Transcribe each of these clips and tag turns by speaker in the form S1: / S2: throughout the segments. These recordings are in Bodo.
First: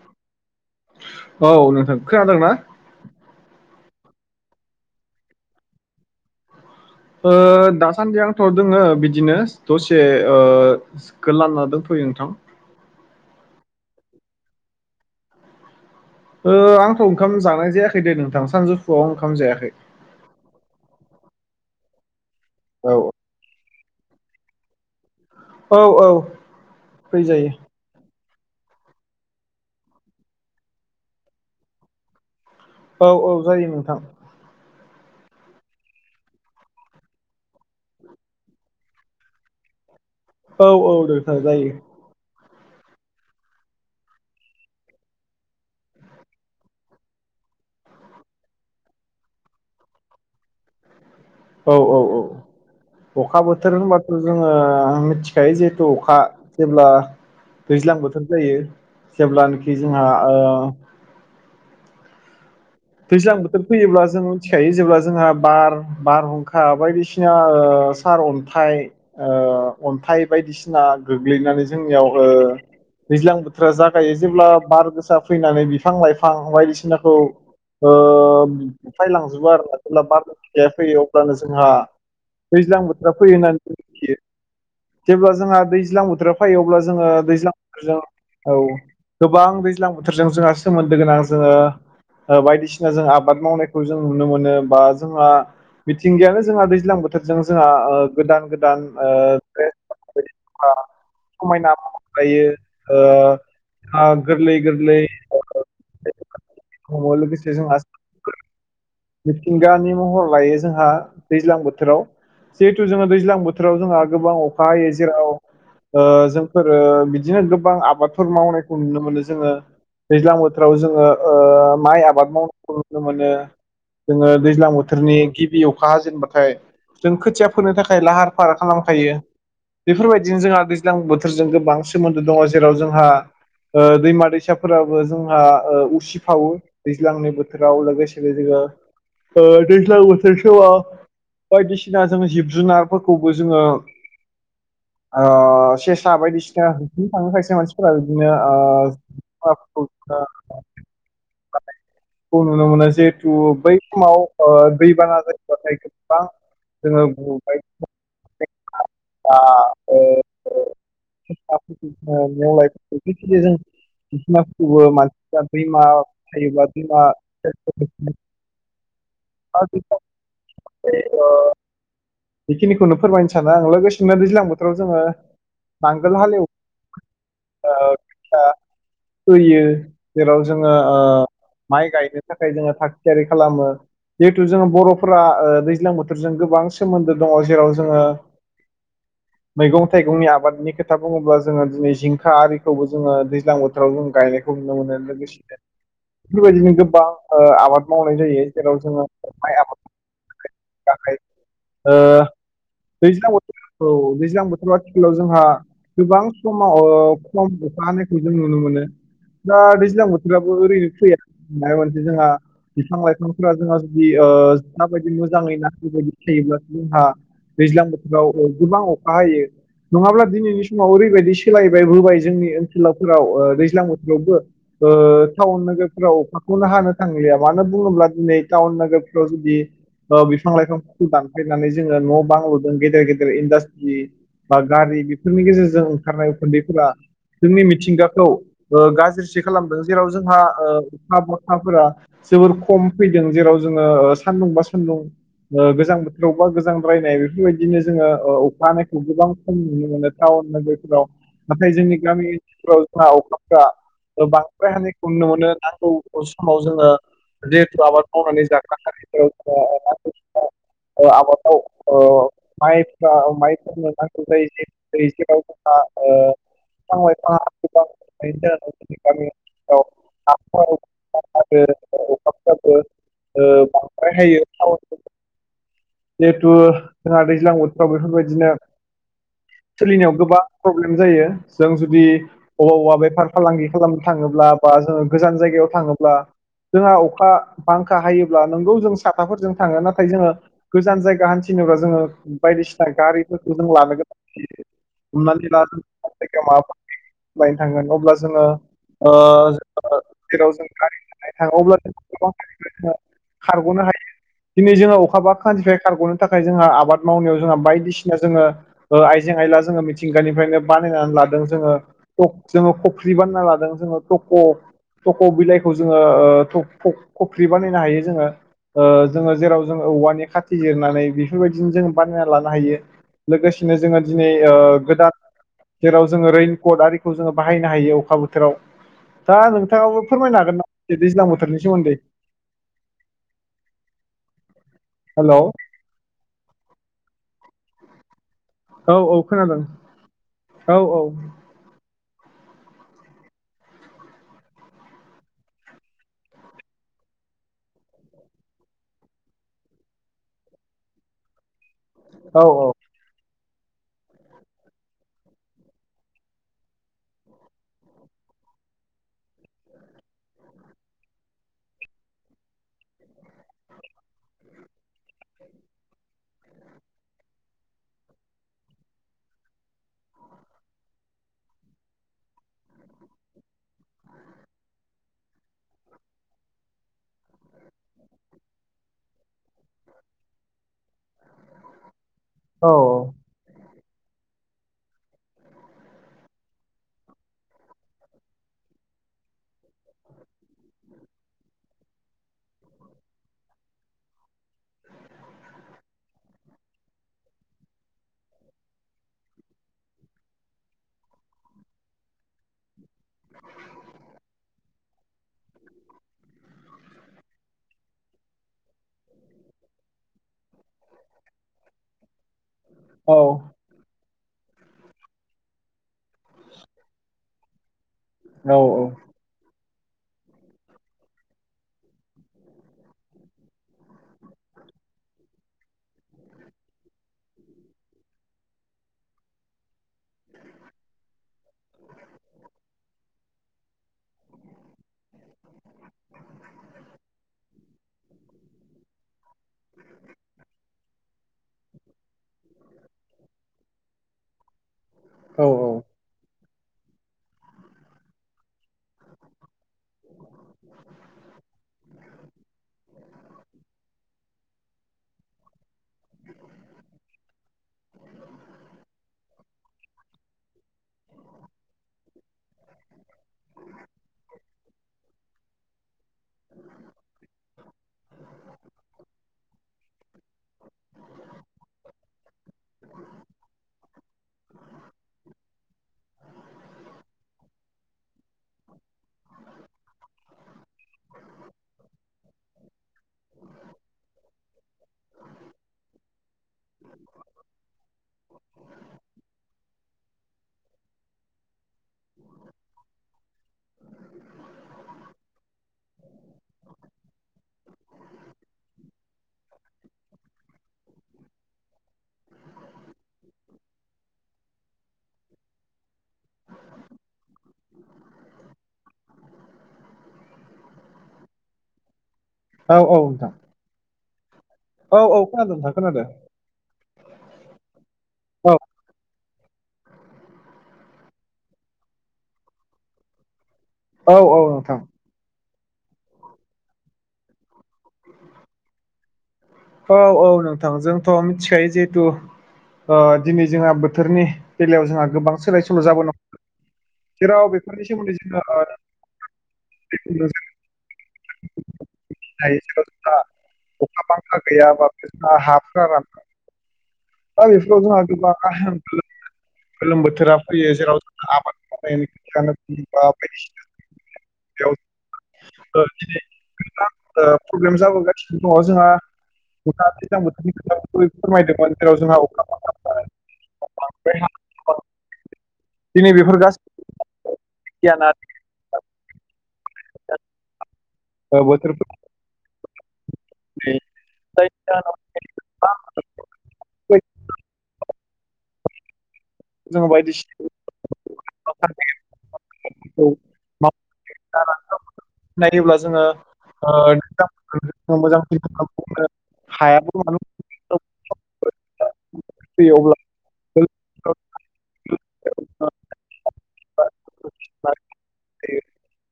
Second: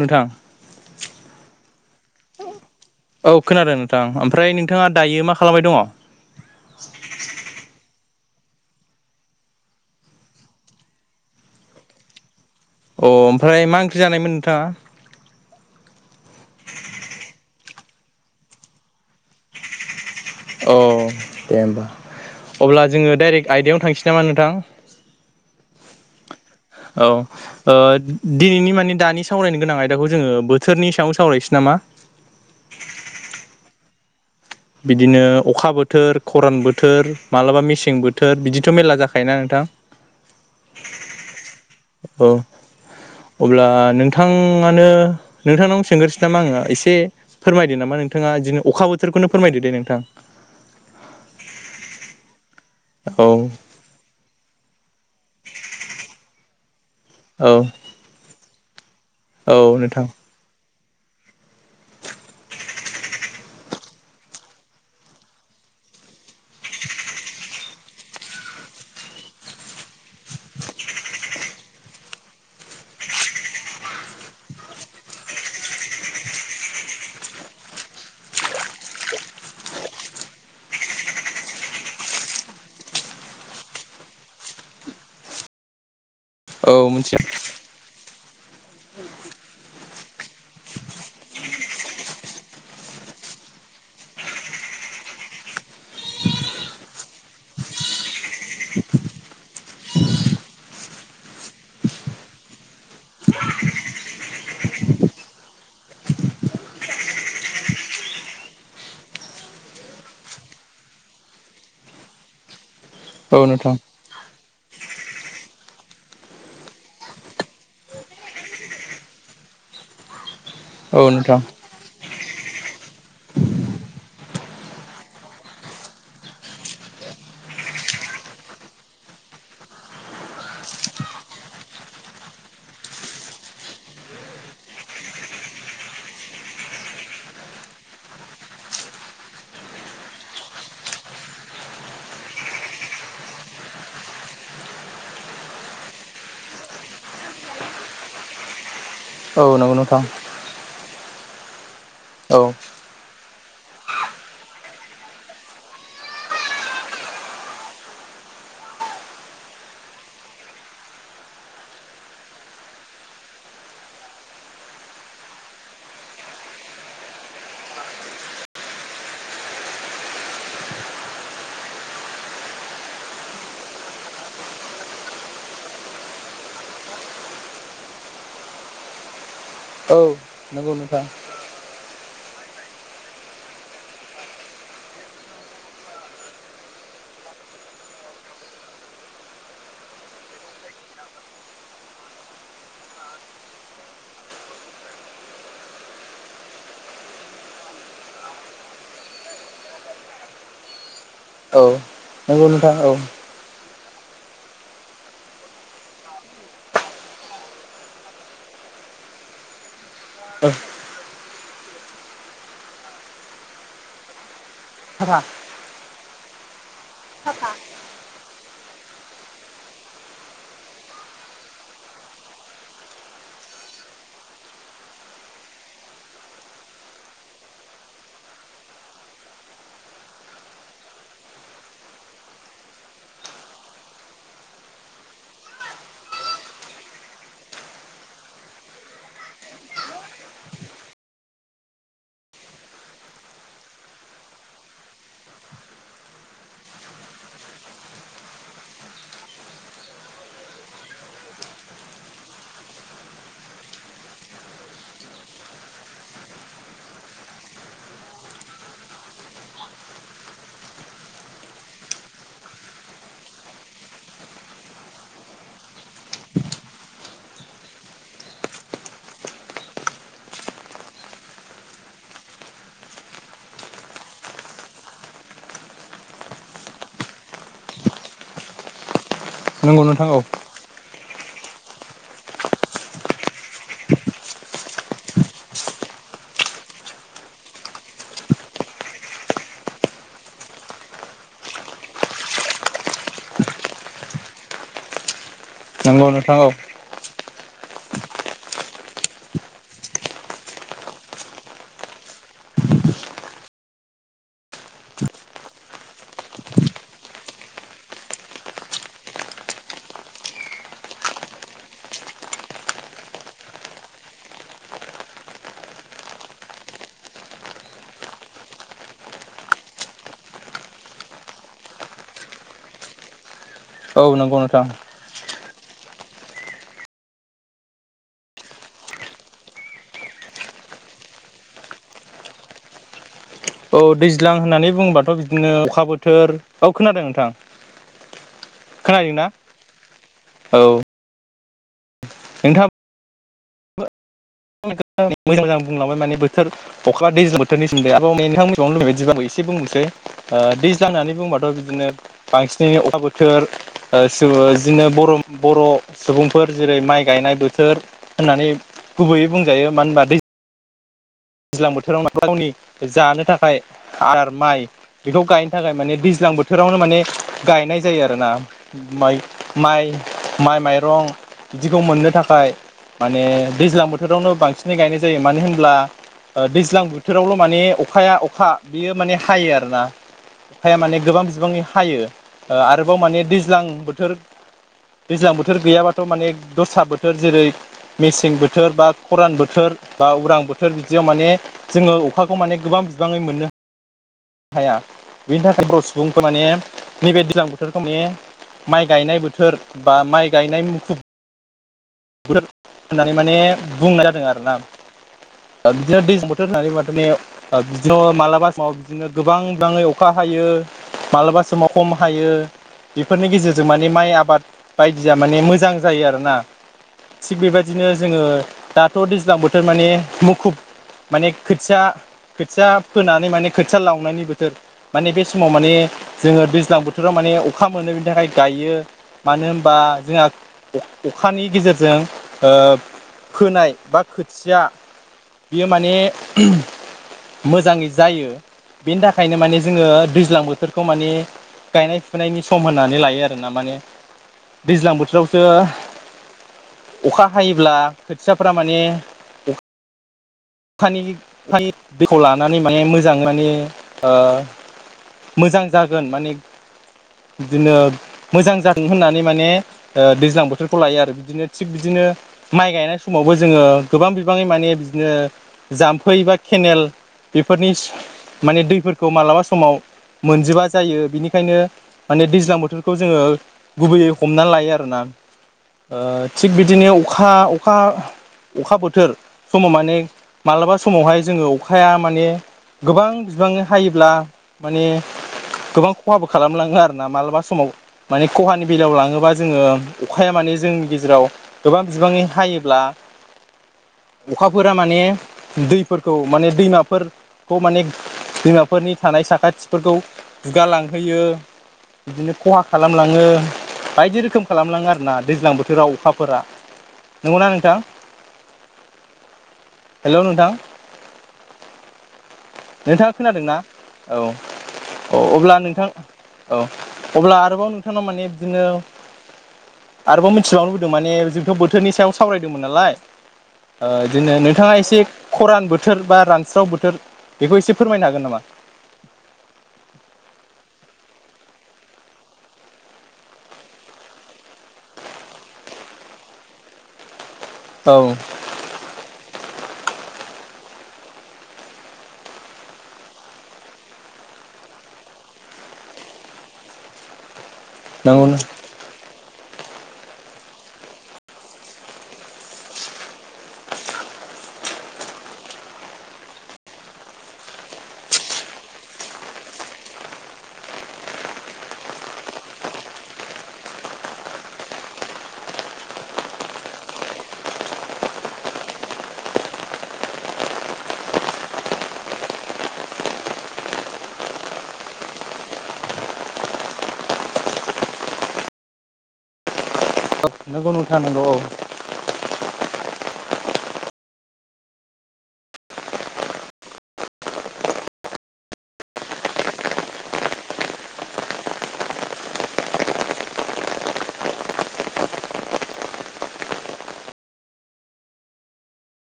S1: नोंथां
S2: औ नोंथां खोनादोंना?
S1: औ खोनादों नोंथां ओमफ्राय नोंथाङा दायो मा खालामबाय दङ?
S2: ओ दासान्दि आंथ' दोङो बिदिनो दसे ओ गोलांना दंथयो [unintelligible] नोंथां
S1: अ ओमफ्राय मा ओंख्रि जानायमोन नोंथाङा?
S2: ओ आंथ' ओंखाम जानाय जायाखै दे नोंथां सानजौफुआव ओंखाम जायाखै
S1: अ दे होमबा अब्ला
S2: औ
S1: जोङो डाइरेक्ट आयदायाव थां सै नामा नोंथां
S2: औ औ
S1: औ
S2: फैजायो
S1: ओ दिनैनि माने दानि सावरायनो गोनां आयदाखौ जोङो बोथोरनि सायाव सावरायसै नामा?
S2: औ औ जायो नोंथां।
S1: बिदिनो अखा बोथोर खरान बोथोर मालाबा मेसें बोथोर बिदिथ' मेरला जाखायोना नोंथां?
S2: औ औ नोंथां जायो
S1: [inaudible] अब्ला नोंथाङानो नोंथांनाव सोंगोरसै नामा आङो एसे फोरमायदो नामा नोंथां ङा दिनै अखा बोथोरखौनो फोरमायदो दे नोंथां
S2: औ औ औ
S1: औ
S2: अखा बोथोर होनबाथ' जोङो आं मिथि खायो जिहेथु अखा जेब्ला
S1: औ
S2: दैज्लां बोथोर जायो
S1: औ
S2: जेब्लानोखि
S1: नोंथां
S2: जोंहा ओ दैज्लां बोथोर फैयोब्ला जों मिथिखायो जेब्ला जोंहा बार बारहुंखा बायदिसिना ओ सार अन्थाइ ओ अन्थाइ बायदिसिना गोग्लैनानै जोंनियाव ओ दैज्लां बोथोरा जागायो जेब्ला बार गोसा फैनानै बिफां लाइफां बायदिसिनाखौ ओह फायलांजोबो आरोना जेब्ला बार फिखाया फैयो अब्लानो जोंहा दैज्लां बोथोरा फैयो होननानै मिथियो जेब्ला जोंहा दैज्लां बोथोराव फै
S1: औ
S2: अब्ला जोङो
S1: मिथिया
S2: दैज्लांजों औ गोबां दैज्लां बोथोरजों जोंहा सोमोन्दो गोनां जोङो बायदिसिना जों आबाद मावनायखौ जों नुनो मोनो बा जोंहा मिथिंगायानो जोंहा दैज्लां बोथोरजों जोंहा ओ गोदान गोदान ओ आआ समायना महर लायो ओआ गोरलै गोरलै
S1: [unintelligible]
S2: [unintelligible] मिथिंगानि महर लायो जोंहा दैज्लां बोथोराव जोङो
S1: औ
S2: दैज्लां
S1: नोंथां
S2: बोथोराव जोंहा गोबां अखा हायो जेराव ओ‌ जोंफोरो बिदिनो गोबां आबादफोर मावनायखौ नुनो मोनो जोङो दैज्लां बोथोर फोराव
S1: औ
S2: जोङो
S1: नोंथां
S2: ओ माइ आबाद मावनायखौ नुनो मोनो जोङो दैज्लां बोथोरनि गिबि अखा हाजेनबाथाय जों खोथिया फोनो थाखाय लाहार फाहार खालामखायो। बेफोरबायदिनो जोंहा दैज्लां बोथोरजों गोबां सोमोन्दो दङ' जेराव जोंहा ओ दैमा दैसाफोराबो जोंहा उसिफावो दैज्लांनि बोथोराव लोगोसेनो जोङो ओ ‌दैजलां बोथोर समाव बायदिसिना जोङो जिब जुनारफोरखौबो जोङो ओ सेसा बायदिसिना होसोनो थांनोखायसो मानसिफोरा बिदिनो
S1: औ नंगौ
S2: ओह
S1: नोंथां औ
S2: खौ नुनो मोनो जिहेथु बै। समाव ओह दैबाना जायोबाथाय गोबां जोङो बबाय। [unintelligible] बिफां‌ लाइफां जेखिनि जों। [unintelligible] [unintelligible] बेखिनिखौनो फोरमायनो सानो आं लोगोसे नो दैज्लां बोथोराव जोङो। नांगोल हालेव ओ होयो
S1: औ
S2: जेब्ला
S1: नंगौ
S2: जोङो ओ
S1: नोंथां
S2: माइ गायनो थाखाय जोङो थाग थियारि खालामो जिहेथु जोङो बर'फोरा ओ दैज्लां बोथोरजों गोबां सोमोन्दो दङ' जेराव जोङो
S1: [unintelligible]
S2: मैगं थाइगंनि आबादनि खोथा बुङोब्ला जोङो दिनै जिंखा आरिखौबो जोङो दैज्लां बोथोराव जों गायनायखौ नुनो मोनो लोगोसे बेफोरबायदिनो गोबां ओ आबाद मावनाय जायो। जेराव जोङो माइ आबाद [unintelligible]
S1: औ
S2: ओ
S1: नंगौ नोंथां औ
S2: दैज्लां बोथोर औ दैज्लां बोथोराव आथिखालाव जोंहा। गोबां समाव खम अखा हानायखौ जों नुनो मोनो। दा दैज्लां बोथोराबो ओरैनो फैया माबा मोनसे जोंहा बिफां-लाइफां जोंहा जुदि ओ माबायदि मोजाङै नांगौबादि थायोब्ला जोंहा दैज्लां बोथोराव गोबां अखा हायो। नङाब्ला दिनैनि समाव ओरैबायदि सोलायबाय बोबाय जोंनि ओनसोलावफोराव दैज्लां बोथोरावबो ओ टाउन नोगोरफोराव अखाखौनो हानो थांलिया मानो बुङोब्ला दिनै टाउन नोगोरफ्राव जुदि ओ बिफां लाइफां दानफायनानै जोङो न' बां लुदों गेदेर गेदेर इन्डास्ट्रि बा गारि बेफोरनि गेजेरजों ओंखारनाय उखुन्दैफोरा जोंनि मिथिंगाखौ ओ गाज्रिसो खालामदों जेराव जोंहा ओ अखा बथाफोरा जोबोर खम फैदों जेराव जोङो ओ सान्दुं बा सान्दुं ओ गोजां बोथोराव बा गोजां द्रायनाय बेफोरबायदिनो जोङो ओ अखा हानायखौ गोबां खम नुनो मोनो थाउ थाउन नोगोरफोराव नाथाय जोंनि गामि ओनसोलफोराव जोंहा अखाफ्रा ओ बांद्राय हानायखौ नुनो मोनो नांगौ समाव जोङोे लेट आबाद मावनानै जाग्रा हारिफोर ओ [inaudible] आबादाव ओ माइफ्रा माइफोरनो नांगौ जायो जे दैज्लां आव अखा ओ बिफां लाइफांआ गोबां थानायनि थाखाय जोंनि गामि ओनसोलफ्राव [inaudible] आरो अखाफ्राबो ओ बांद्रायहायो टाउन [inaudible] जिहेथु जोंहा दैज्लां बोथोराव बेफोरबायदिनो
S1: नंगौ नोंथां
S2: सोलिनायाव
S1: औ
S2: गोबां प्रब्लेम जायो जों जुदि अबा अबा बेफार फालांगि खालामनो थाङोब्ला बा जोङो गोजान जायगायाव थाङो ब्ला जोंहा अख खा बांखा हायोब्ला नोंगौ जों साथाफोरजों थाङो नाथाय जोङो गोजान जायगा हान्थिनोबा जोङो बायदि सिना गारिफोरखौ जों लानो गोनां जायो हमनानै। [inaudible]
S1: नंगौ नोंथां औ
S2: थांगोन अब्ला जोङो ओ जेराव जों गारि [inaudible] अब्ला गोबां [inaudible] खारग'नो हायो दिनै जोङो अखा बांखानिफ्राय खारग'नो थाखाय जोंहा आबाद मावनायाव जोंहा बायदिसिना जोङो ओ आइजें आयला जोङो मिथिंगानिफ्रायनो बानायनानै लादों जोङो खफ जोङो खफ्रि बानायना लादों जोङो थप ख थख' बिलाइखौ जोङो ओ थप खफ-खफ्रि बानायनो हायो जोङो। ओ जोङो जेराव जोङो औवानि खाथि जिरनानै बेफोरबायदिनो जों बानायना लानो हायो। लोगोसेनो जोङो
S1: औ
S2: दिनै
S1: नंगौ
S2: ओ
S1: नोंथां
S2: गोदान जेराव जोङो रेइनकट आरिखौ जोङो बाहायनो हायो अखा बोथोराव। दा नोंथाङाबो फोरमायनो हागोन नामा दैज्लां बोथोरनि सोमोन्दै?
S1: औ दैज्लां होननानै बुंङोबाथ'
S2: हेलौ
S1: बिदिनो अखा बोथोर औ खोनादों नोंथां।
S2: औ औ
S1: खोनादोंना
S2: खोनादों औ औ।
S1: नोंथां। मोजां मोजां बुंलांबाय माने बोथोर अखा दैज्लां बोथोरनि सोमोन्दै आंबो नोंथाङा मिथिबावनो लुबैनाय बायदि आंबो एसे बुंनोसै। ओ दैज्लां होन्नानै बुंबाथ' बिदिनो
S2: औ औ
S1: बांसिनै अखा बोथोर ओ सुबु बिदिनो बर' बर' सुबुंफोर जेरै माइ गायनाय बोथोर होननानै गुबैयै बुंजायो मानो होनबा दै दैज्लां बोथोराव गावनि जानो थाखाय आदार माइ बेखौ गायनो थाखाय माने दैज्लां बोथ बोथोरावनो माने गायनाय जायो आरोना माइ माइ माइ माइरं बिदिखौ मोननो थाखाय माने दैज्लां बोथोरावनो बांसिनै गायनाय जायो मानो होनब्ला ओ दैज्लां बोथोरावल' माने अखाया अखा बियो माने हायो आरो ना। अखाया माने गोबां बिबांनि हायो ओ
S2: औ
S1: आरोबाव माने दैज्लां बोथोर दैज्लां बोथोर गैयाबाथ' माने दस्रा बोथोर जेरै मेसें बोथोर बा खरान बोथोर बा उरां बोथोर बिद जेराव माने जोङो अखाखौ माने गोबां बिबाङै मोननो हाया बिनि थाखाय बर' सुबुंफोरा माने नैबे दैज्लां बोथोरखौ मे माइ गायनाय बोथोर बा माइ गायनाय मुखुब [inaudible] होननानै माने बुंनाय जादों आरोना। [inaudible] बिदिनो गोबां बिबाङै अखा हायो मालाबा समाव खम हायो। बेफोरनि गेजेरजों माने माइ आबाद बायदिया माने मोजां जायो आरोना। थिग बेबायदिनो जोङो दाथ' दैज्लां बोथोर माने मुखुब माने खोथिया खोथिया फोनानै माने खोथिया लावनायनि बोथोर माने बे समाव माने जोङो दैज्लां बोथोराव माने ने अखा मोनो बेनि थाखाय गायो मानो होनबा जोंहा अ-अखानि गेजेरजों ओ फोनाय बा खोथिया बियो माने मोजाङै जायो बेनि थाखायनो माने जोङो दैज्लां बोथोरखौ माने गायनाय फुनायनि सम होननानै लायो आरोना माने दैज्लां
S2: औ
S1: बोथोरावसो अखा हायोब्ला खोथियाफ्रा माने फानिनि फानि दैखौ लानानै माने मोजां माने ओ मोजां जागोन माने बिदिनो मोजां जादों होननानै माने ओ दैज्लां बोथोरखौ लायो आरो बिदिनो थिग बिदि नो माइ गायनाय समावबो जोङो गोबां बिबाङै माने बिदिनो जाम्फै बा केनेल बेफोरनि सो माने दैफोरखौ मालाबा समाव मोनजोबा जायो बिनिखायनो माने दैज्लां बोथोरखौ जोङो गुबैयै हमनानै लायो आरोना। ओ थिग बिदिनो अखा अखा अखा बोथोर समाव माने मालाबा समाव हाय जोङो अखाया माने गोबां बिबांनो हायोब्ला माने गोबां खहाबो खालामलाङो आरोना मालाबा समाव माने खहानि बेलायाव लाङोबा जोङो अखाया मा ने जोंनि गेजेराव गोबां बिबाङै हायोब्ला अखाफोरा माने दैफोरखौ माने दैमाफोरखौ माने दैमाफोरनि थानाय साखाथिफोरखौ जुगालांहोयो। बिदिनो खहा खालामलाङो। बायदि रोखोम खालामलाङो आरो ना दैज्लां बोथोराव अखाफोरा नंगौना नोंथां? [inaudible] हेलौ नोंथां
S2: औ औ
S1: नोंथाङा
S2: नोंथां
S1: खोनादोंना? औ। औ अब्ला नोंथां औ अब्ला आरोबाव नोंथानाव माने
S2: औ
S1: बिदिनो आरोबाव मिथिबावनो लुगैदों माने जोंथ' बोथोरनि सायाव सावरायदोंमोन नालाय। ओ
S2: औ औ
S1: दिनाय नोंथांङा
S2: नोंथां
S1: खरान बोथोर बा रानस्राव बोथोर बेखौ एसे फोरमायनो हागोन नामा?
S2: औ औ नोंथां जोंथ' मिथिखायो जिहेथु ओ दिनै जोंहा बोथोरनि बेलायाव जोंहा गोबां सोलाय सोल' जाबोनो जेराव बेफोरनि
S1: औ
S2: सोमोन्दै जोङो ओ [unintelligible] गैया बा‌ हाफ्रा रान [unintelligible]
S1: नंगौ
S2: गोलोम बोथोरा फैयो जेराव जों आबाद [unintelligible] बायदिसिना जेराव ओ दिनै नोंथां ओ प्रब्लेम जाबोगासिनो दङ जोंहा [unintelligible] [unintelligible] दिनै बेफोर गास [unintelligible] [unintelligible] औ बोथोर [unintelligible] जों बायदि
S1: नंगौ नोंथां नंगौ औ।
S2: [unintelligible] [unintelligible] नायोब्ला जोङो ओ [unintelligible] हायाबो [unintelligible] फैयो अब्ला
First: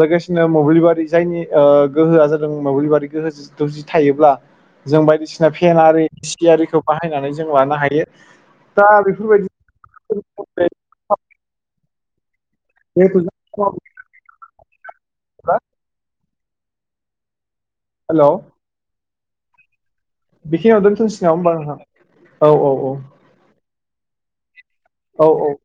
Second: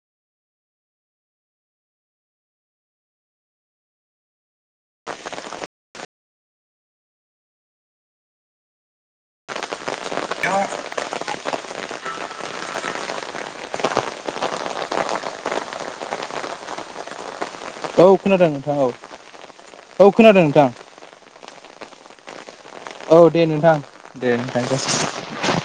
S2: लोगोसेनो मोब्लिबारि जायनि ओ गोहोआ जादों मोब्लिबारि गोहो जि जि थायोब्ला जों बायदिसिना फेन आरि ए सि आरिखौ बाहायनानै जों लानो हायो। दा बेफोरबायदि [unintelligible] हा
S1: औ खोनादों नोंथां औ औ खोनादों नोंथां
S2: बेखिनियाव दोंथनोसै नामा होम्बा नोंथां औ
S1: औ दे नोंथां दे नोंथां
S2: औ औ